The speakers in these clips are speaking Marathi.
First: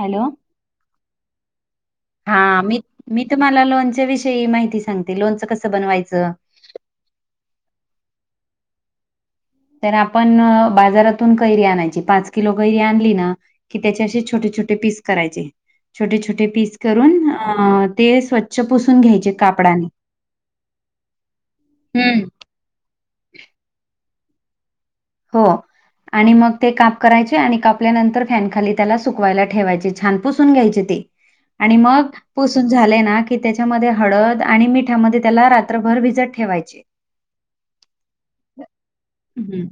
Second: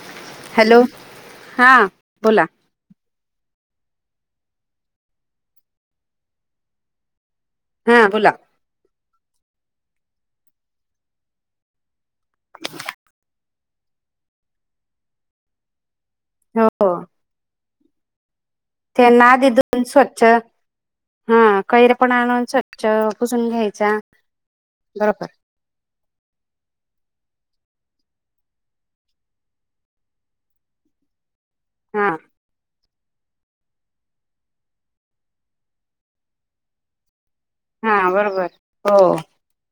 हॅलो! हॅलो हा बोला हा मी मी तुम्हाला लोनच्या विषयी माहिती सांगते. लोनचं कसं बनवायचं? हा बोला? तर आपण बाजारातून कैरी आण कि त्याचे असे छोटे- छोटे पीस करायचे. छोटे- छोटे हो पीस करून अ ते स्व्छ ते ना दिन स्वच्छ हा कैर पण हम्म आणून स्छ च पुसून घ्यायचा, बरोबर. हो. आणि मग ते काप करायचे आणि कापल्यानंतर फॅन खाली त्याला सुकवायला ठेवायचे छान पुसून घ्यायचे ते. आणि मग हा पुसून झाले ना की त्याच्यामध्ये हळद आणि मिठामध्ये त्याला रात्रभर भिजत ठेवायचे. [inaudible] हा बरोबर हो, हम्म.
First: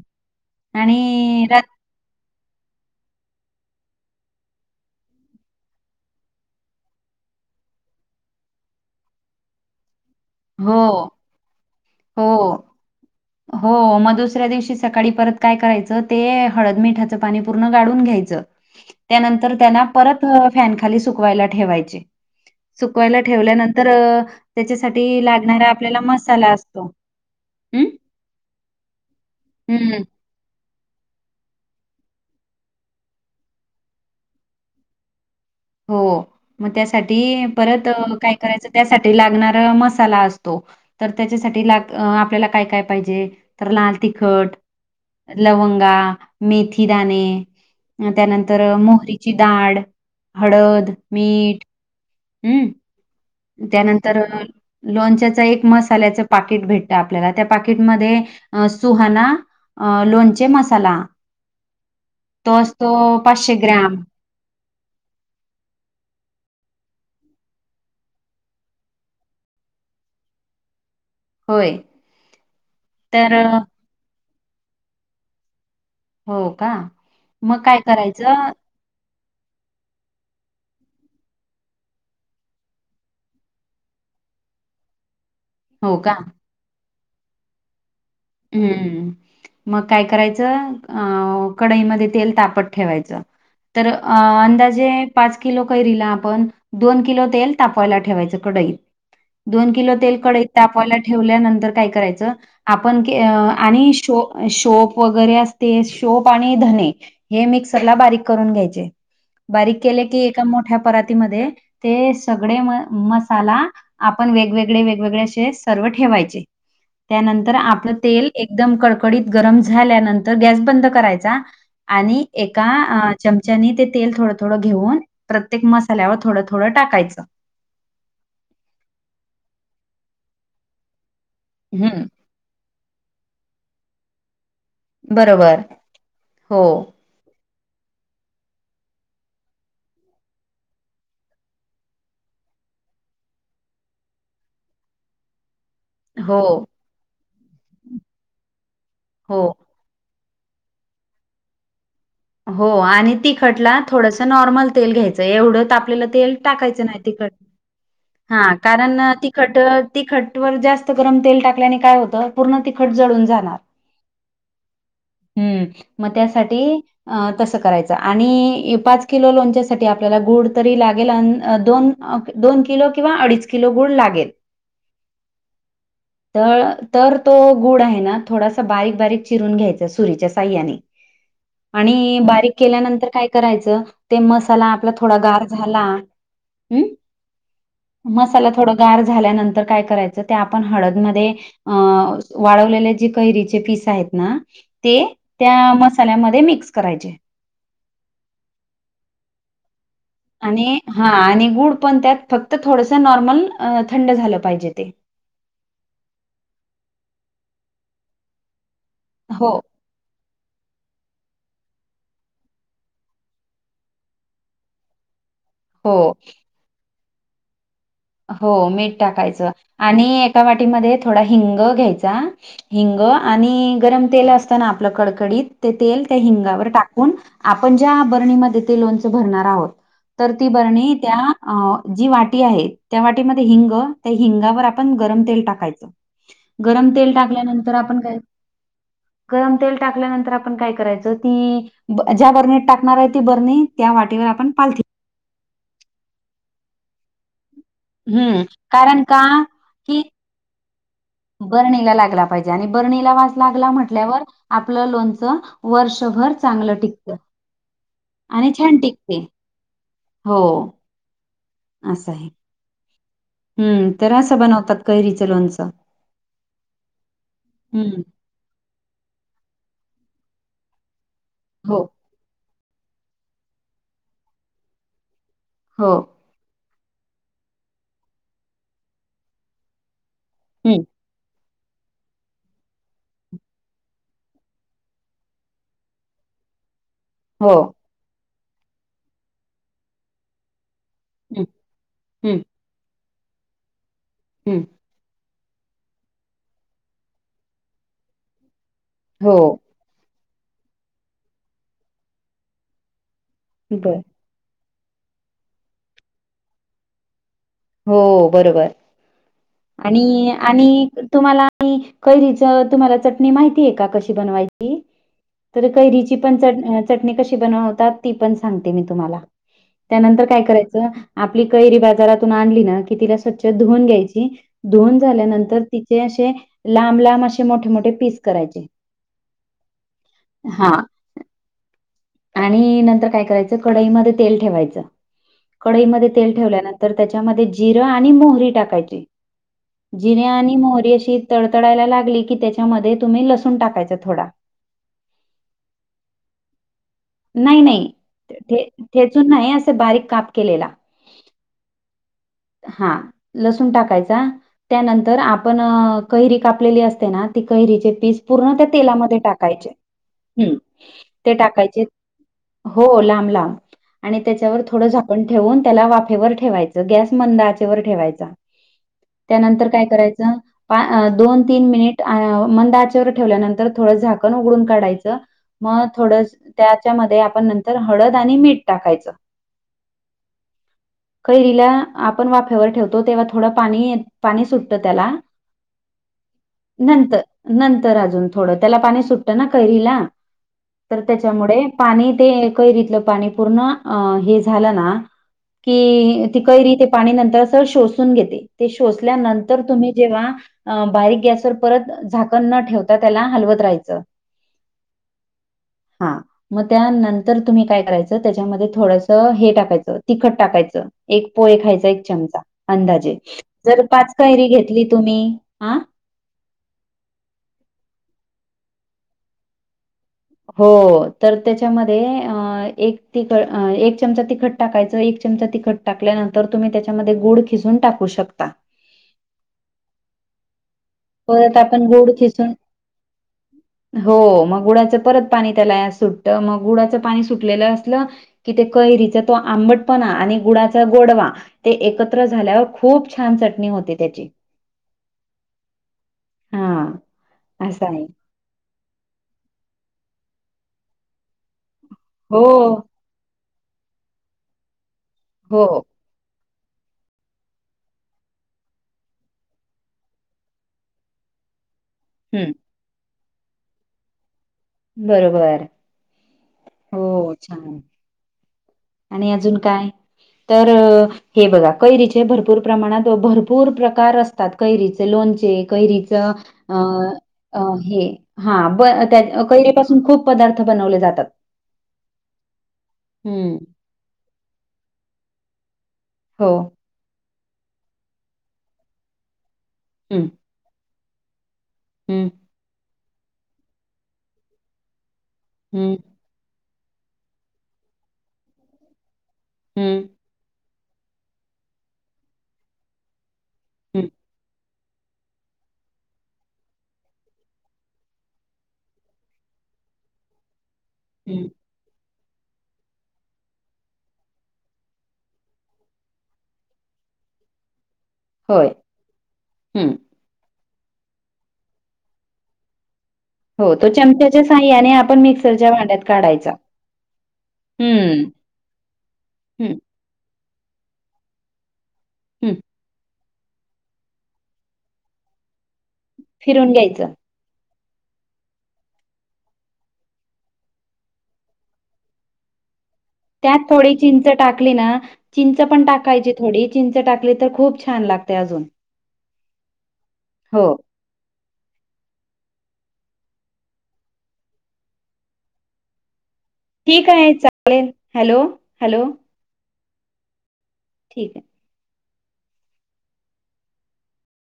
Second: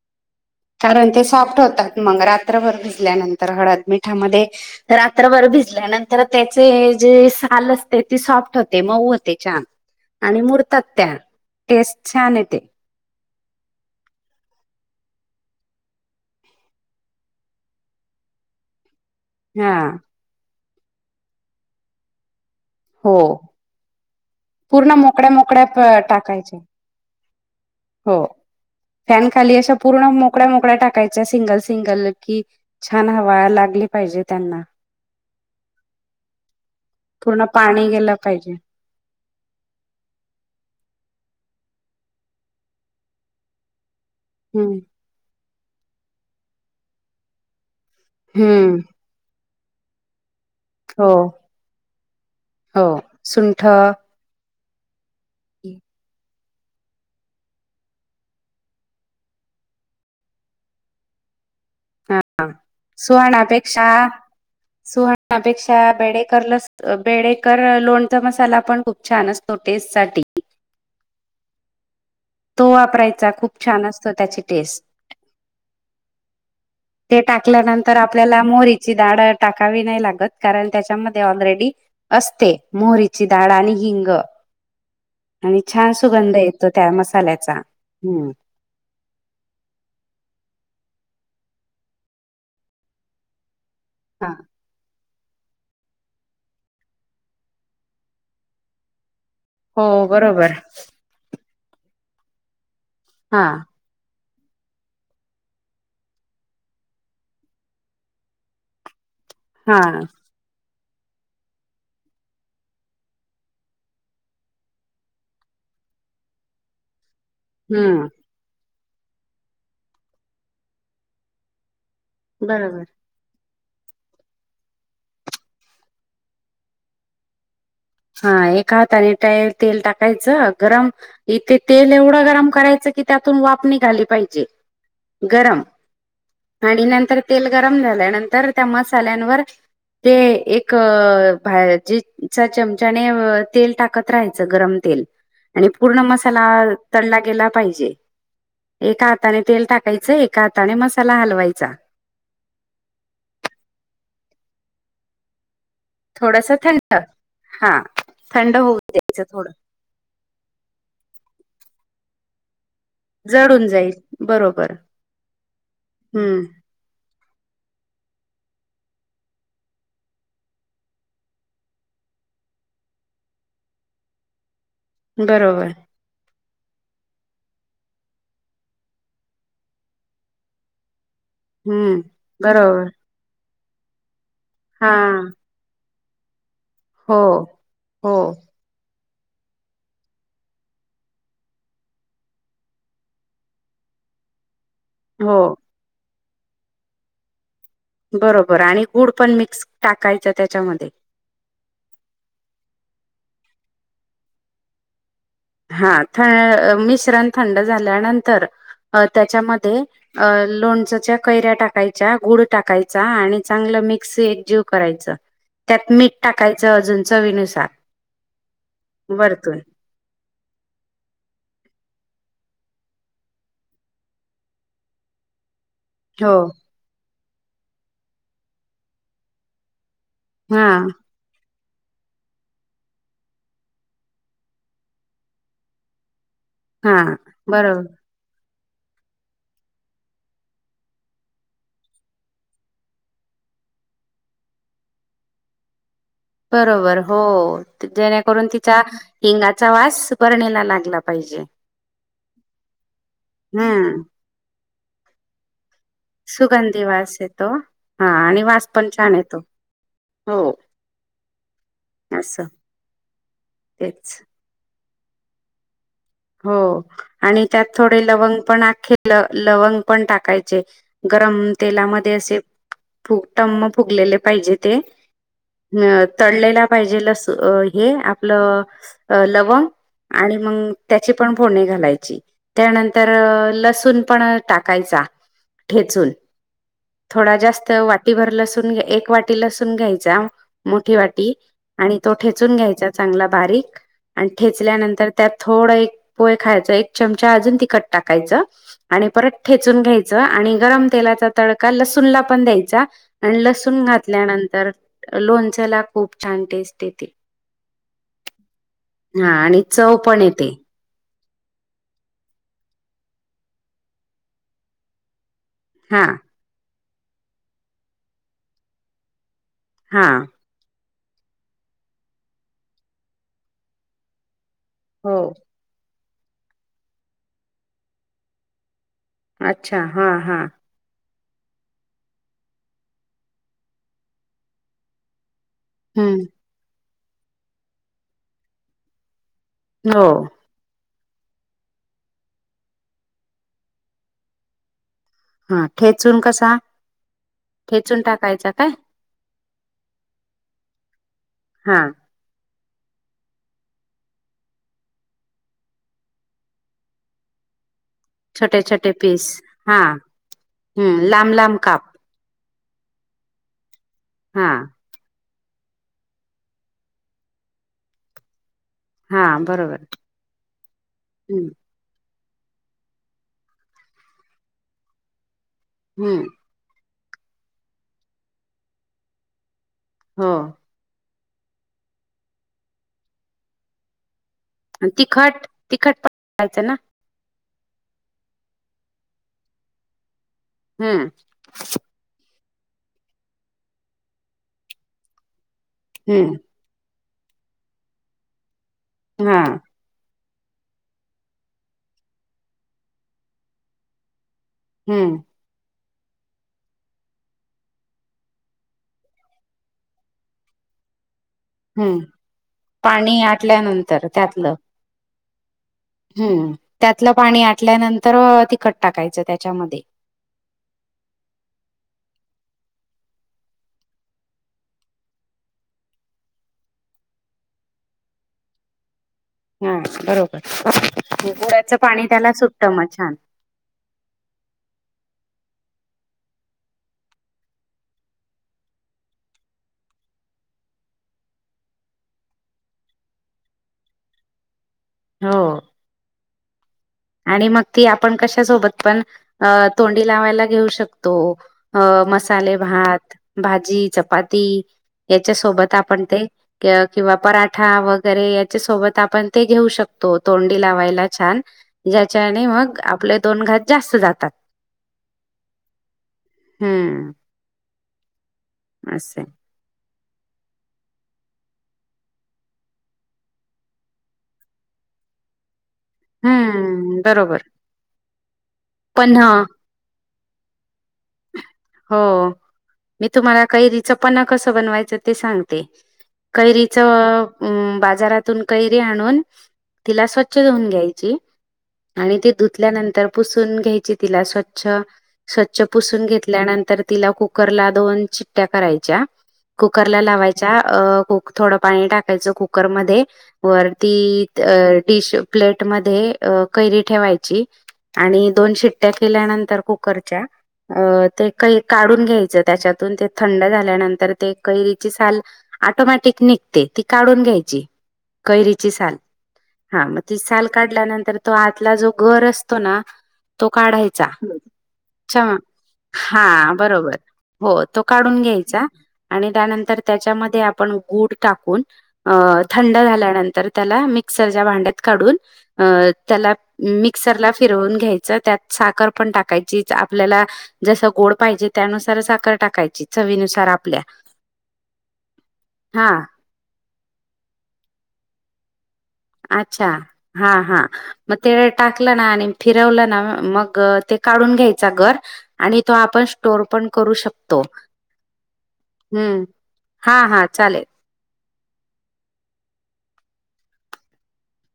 कारण ते आणि सॉफ्ट होतात मग रा रात्रभर भिजल्यानंतर हळद मिठामध्ये रात्रभर भिजल्यानंतर त्याचे जे साल असते, ती सॉफ्ट होते मऊ होते छान. आणि हो, मुरतात त्या, टेस्ट छान येते. हो. हो मग दुसऱ्या दिवशी सकाळी परत काय करायचं ते हळद मिठाचं पाणी पूर्ण गाढून घ्यायचं. त्यानंतर हा त्यांना परत फॅन खाली सुकवायला ठेवायचे. हो सुकवायला ठेवल्यानंतर पूर्ण त्याच्यासाठी मोकळ्या लागणारा मोकळ्या आपल्याला मसाला टाकायचे असतो. हम्म. हो फॅन खाली अशा पूर्ण मो मोकड्या, मोकड्या टाकायच्या सिंगल, सिंगल कि छान हवा लागली पाहिजे त्यांना हो मग पूर्ण त्यासाठी पाणी परत गेलं काय पाहिजे करायचं? त्यासाठी लागणार मसाला असतो तर त्याच्यासाठी लाग आपल्याला काय, काय पाहिजे तर लाल तिखट, हम्म लवंगा, मेथीदाणे त्यानंतर हम्म मोहरीची डाळ, हळद, हो मीठ हम्म. हो सुंठ हा त्यानंतर लोणच्याचा एक मसाल्याच पाकिट भेटत आपल्याला त्या पाकिटमध्ये सुहाना अ लोणचे मसाला तो असतो पाचशे ग्राम सुहनापेक्षा बेडेकर लस बेडेकर लोणचा मसाला पण खूप छान असतो. तो टेस्टसाठी. होय. तो वापरायचा तर अ, खूप छान असतो त्याची टेस्ट. हो का. ते मग काय टाकल्यानंतर आपल्याला करायचं मोहरीची दाड टाकावी नाही लागत कारण त्याच्यामध्ये ऑलरेडी असते मोहरीची डाळ आणि हिंग. [inaudible] आणि छान हो का? सुगंध येतो त्या मसाल्याचा हम्म. हम्म. मग काय करायचं अं कडाई मध्ये तेल तापत ठेवायचं. तर अ हा अंदाजे पाच किलो कैरीला आपण दोन किलो तेल तापवायला ठेवायचं कडईत. दोन किलो हो तेल कडईत बरोबर तापतायला ठेवल्यानंतर काय करायचं आपण हा आणि शो शोप वगैरे असते शोप आणि धने हे मिक्सरला बारीक करून घ्यायचे हा बारीक केले की एकदम मोठ्या परातीमध्ये ते सगळे म मसाला आपण वेगवेगळे, वेगवेगळे असे सर्व ठेवायचे त्यानंतर आपलं हम्म. तेल एकदम कडकडीत गरम झाल्यानंतर गॅस बंद करायचा आणि एका बरोबर. अ चमच्यानी तेल थोडं, थोडं घेऊन प्रत्येक मसाल्यावर थोडं, थोडं टाकायचं. हा एका हाताने त्या तेल टाकायचं गरम इथे तेल हम्म एवढं गरम करायचं कि त्यातून वाप निघाली पाहिजे बरोबर गरम हो, आणि नंतर तेल गरम झाल्यानंतर त्या मसाल्यांवर ते एक भाजेचा चम त्याने तेल टाकत राहायचं गरम तेल आणि पूर्ण हो, मसाला तळला गेला पाहिजे एका हाताने हो, तेल टाकायचं एका हाताने मसाला हलवायचा. हो आणि तिखटला थोडस नॉर्मल तेल घ्यायचं एवढं ताप तापलेल तेल थोडस टाकायचं थंड नाही तिखट हा हा थंड होऊ कारण द्यायचं थोडं तिखट तीखट वर जास्त गरम तेल टाकल्याने काय होतं पूर्ण तिखट जळून जाणार, जडून जाईल बरोबर हम्म मग हम्म त्यासाठी अ तसं करायचं आणि पाच किलो लोणच्यासाठी आपल्याला गुड तरी लागेल अ दोन अह दोन किलो किंवा अडीच किलो गुळ लागेल. बरोबर. तर तर तो गुड आहे ना थोडासा बारीक बारीक चिरून घ्यायचा सुरीच्या साह्याने हम्म आणि बारीक बरोबर केल्यानंतर काय करायचं ते मसाला आपला हा थोडा गार झाला हम्म हो हो मसाल्यात थोडं गार झाल्यानंतर काय करायचं ते आपण हळदमध्ये अह वाळवलेले जे कैरीचे पीस आहेत ना ते हो त्या मसाल्यामध्ये मिक्स करायचे. बरोबर आणि गुड पण मिक्स टाकाय आणि हा आणि गुड पण त्यात फक्त थोडसं नॉर्मल अह थंड झालं पाहिजे ते हा थ मिश्रण थंड झाल्यानंतर अह हो त्याच्यामध्ये अह लोणचच्या कैऱ्या टाकायच्या, गुड टाकायचा आणि चांगलं मिक्स एक जीव करायच. त्यात हो मीठ टाकायचं अजून चवीनुसार. हो मीठ टाकायचं वरतून आणि एका वाटीमध्ये थोडा हिंग घ्यायचा हिंग आणि गरम तेल असत ना आपलं कडकडीत ते तेल त्या हो हिंगावर टाकून आपण ज्या बरणीमध्ये ते लोणच भरणार आहोत तर ती हा बरणी त्या जी वाटी आहे त्या वाटीमध्ये हिंग त्या हिंगावर आपण गरम तेल टाकायचं गरम हा तेल टाकल्यानंतर बरोबर आपण काय गरम तेल टाकल्यानंतर आपण काय करायचं ती ज्या बरणीत टाकणार आहे ती बरणी त्या वाटीवर आपण पालथी बरोबर हो हं, जेणेकरून तिचा कारण का हिंगाचा की वास बरणीला लागला पाहिजे बरणीला लागला पाहिजे आणि बरणी ला वास लागला हम्म म्हटल्यावर आपलं लोनचं वर्षभर चांगलं सुगंधी टिकत वास येतो हा आणि वास छान पण टिकते येतो हो असं आहे. हम्म तर तेच असं बनवतात कैरीचं लोणचं. हो आणि त्यात हम्म थोडे लवंग पण अख्खे ल लवंग पण टाकायचे गरम हो तेलामध्ये असे फु टम्म फुगलेले पाहिजे ते हो अह तळलेला पाहिजे लस हे आपलं लवंग आणि मग हम्म आपण फोडणी घालायची त्यानंतर लसूण पण टाकायचा ठेचून थोडा हो जास्त वाटीभर लसून घ एक वाटी लसून घ्यायचा मोठी वाटी हम्म आणि तो हम्म ठेचून घ्यायचा चांगला बारीक आणि हम्म ठेचल्यानंतर त्यात थोड एक पोहे खायच एक चमचा अजून तिखट टाकायचं आणि हो परत ठेचून घ्याय च आणि गरम तेलाचा तडका लसूण ला पण द्यायचा आणि लसूण बर घातल्यानंतर लोणच्याला खूप छान टेस्ट येते. हो बरोबर हा आणि चव पण आणि येते आणि तुम्हाला आणि कैरीच तुम्हाला चटणी माहितीय का कशी बनवायची? तर हा कैरीची पण च चटणी कशी बनवतात ती पण सांगते मी तुम्हाला हा त्यानंतर काय करायचं आपली कैरी बाजारात तून आणली ना कि तिला स्वचछ धुऊन घ्यायची धुऊन हो झाल्यानंतर तिचे अशे लांब लांब असे मोठे मोठे पीस करायचे. अच्छा, हा हा. हा. आणि नंतर काय करायचं कडईमध्ये तेल ठेवायचं. कढई मध्ये हम्म तेल ठेवल्यानंतर त्याच्यामध्ये जिरं आणि मोहरी टाकायची, हो जिरे आणि ती मोहरी अशी तडतडायला लागली कि त्याच्यामध्ये तुम्ही लसूण टाकायचा थोडा. हा ठेचून कसा? नाही ठेचून टाकायचा नाहीे, काय ठेचून नाही अस बारीक काप केलेला. हा. हा लसूण टाकायचा त्यानंतर आपण अ कैरी कापलेली असते ना, ती कैरीचे पीस पूर्ण छोटे त्या छोटे तेलामध्ये पीस टाकायचे, हा हम्म लांब ते लांब टाकायचे काप हो लांब लांब आणि हा त्याच्यावर थोडं झाक कण ठेवून त्याला वाफेवर ठेवायचं, गॅस मंद आचेवर ठेवायचा हा त्यानंतर बरोबर काय करायचं, पा हम्म दोन-तीन मिनिट आ मंद आचेवर ठेवल्यानंतर थोडं झाकण उघडून काढायचं, मग थोड हम्म त्यात त्या मध्ये आपण नंतर हळद आणि मीठ टाकायचं. हो. कैरीला आपण वाफ्यावर ठेवतो तेव्हा थोडं पाणी ये, पाणी सुटत ट आणि त्याला तिखट तिखट पण टाकायचं ना नंतर नंतर अजून थोडं त्याला, पाणी सुटत ना कैरीला तर हम्म त्याच्यामुडे पाणी ते कैरीतलं पाणी पूर्ण अ हे झालं ना कि, हम्म ती कैरी ते पाणी नंतर सर शोषून घेते. ते हा शोषल्यानंतर तुम्ही जेव्हा अ बारीक गॅसवर परत झाकण न ठेवता त्याला हलवतं राहायचं. हम्म. हा. म त्यानंतर तुम्ही काय करायचं त्याच्यामध्ये थोडंस हे टाकायच, तिखट टाकायचं. एक पोहे खायचा हम्म एक चमचा अंदाजे, पाणी जर आटल्यानंतर पाच कैरी त्यातलं घेतली तुम्ही, हा. हम्म, त्यातलं पाणी आटल्यानंतर अ तिखट टाकायचं त्याच्यामध्ये. हो तर त्याच्यामध्ये अ एक तिख, एक चमचा तिखट टाकायचं, एक चमचा तिखट टाकल्यानंतर तुम्ही त्याच्यामध्ये गूळ किसून टाकू शकता. हम्म बरोबर, परत गुडाच आपण पाणी गूळ त्याला खिसून सुटत म छान. हो मग गुळाचं परत पाणी त्याला या सुटतं मग गुळाचं पाणी सुटलेलं असलं की ते कैरीचा तो आंबटपणा आणि गुडाचा गोडवा ते एकत्र झाल्यावर खूप छान चटणी होती, त्याची. हो. हा. आणि मग ती आपण कशा सोबत पण अ तोंडी लावायला घेऊ शकतो, अ हो, मसाले भात, भाजी, चपाती याच्या सोबत हो. आपण ते की किंवा पराठा वगैरे याच्या सोबत आपण ते घेऊ शकतो, तोंडी लावायला छान. ह्याच्याने हं, मग, आपले दोन घास जास्त जातात. बरोबर. हम्म हो, छान. असे आणि अजून काय, तर अ? हे बघा कैरीचे भरपूर प्रमाणात, भरपूर प्रकार असतात कैरीचे लोणचे, कैरी [inaudible] हम्म बरोबर अ हे, हा ब पण त्या कैरी पासून खूप पदार्थ बनवले जातात. हो, मी तुम्हाला हं. कैरी च पन्ह कस बनवायचं ते सांगते. हो. कैरीच उं बाजारातून कैरी आणून तिला हं, स्वच्छ धुऊन घ्यायची. आणि हं, ती धुतल्यानंतर पुसून घ्यायची तिला स्वच्छ, स्वच्छ हं, पुसून घेत ल्यानंतर तिला कुकरला दोन शिट्ट्या करायच्या, कुकर ला हं, लावायच्या अ कु थोडं पाणी टाकायचं कुकरमध्ये वरती हं, डिश, प्लेट अ मधे कैरी ठेवायची आणि दोन शिट्ट्या केल्यानंतर कुकरच्या अ ते हं. कै काढून घ्यायचं त्याच्यातून ते थंड झाल्यानंतर ते कैरीची साल अटोमॅटिक निघते ती काढून घ्यायची. होय. कैरीची साल हा, हं. मग ती साल काढल्यानंतर तो आतला जो गर असतो ना तो हो, काढायचा चमच्याच्या साहाय्याने आपण क्षमा मिक्सरच्या भांड्यात काढायचा. हा बरोबर हो तो काढून हं, घ्यायचा. आणि हं, त्यानंतर त्याच्यामध्ये आपण गुड टाकून अ हं. थंड झाल्यानंतर त्याला मिक्सरच्या भांड्यात काढून, अ त्याला फिरून घ्यायचं. मिक्सरला फिरवून घ्यायचं, त्यात साखर पण टाकायचीच आपल्याला जसं गोड पाहिजे त्यानुसारच साखर टाकायची. चवीनुसार त्यात आपल्या थोडी चिंच टाकली ना, चिंच पण हा टाकायची. थोडी चिंच टाकली तर, खूप छान लागतय आग. अच्छा, हा हा. मग ते टाकलं ना आणि फिरवलं ना, मग ते काढून घ्यायचा गर आणि तो आपण स्टोर पण करू ठीक आहे शकतो. चालेल हॅलो हॅलो हुं. हा हा चालेल. ठीक हाय.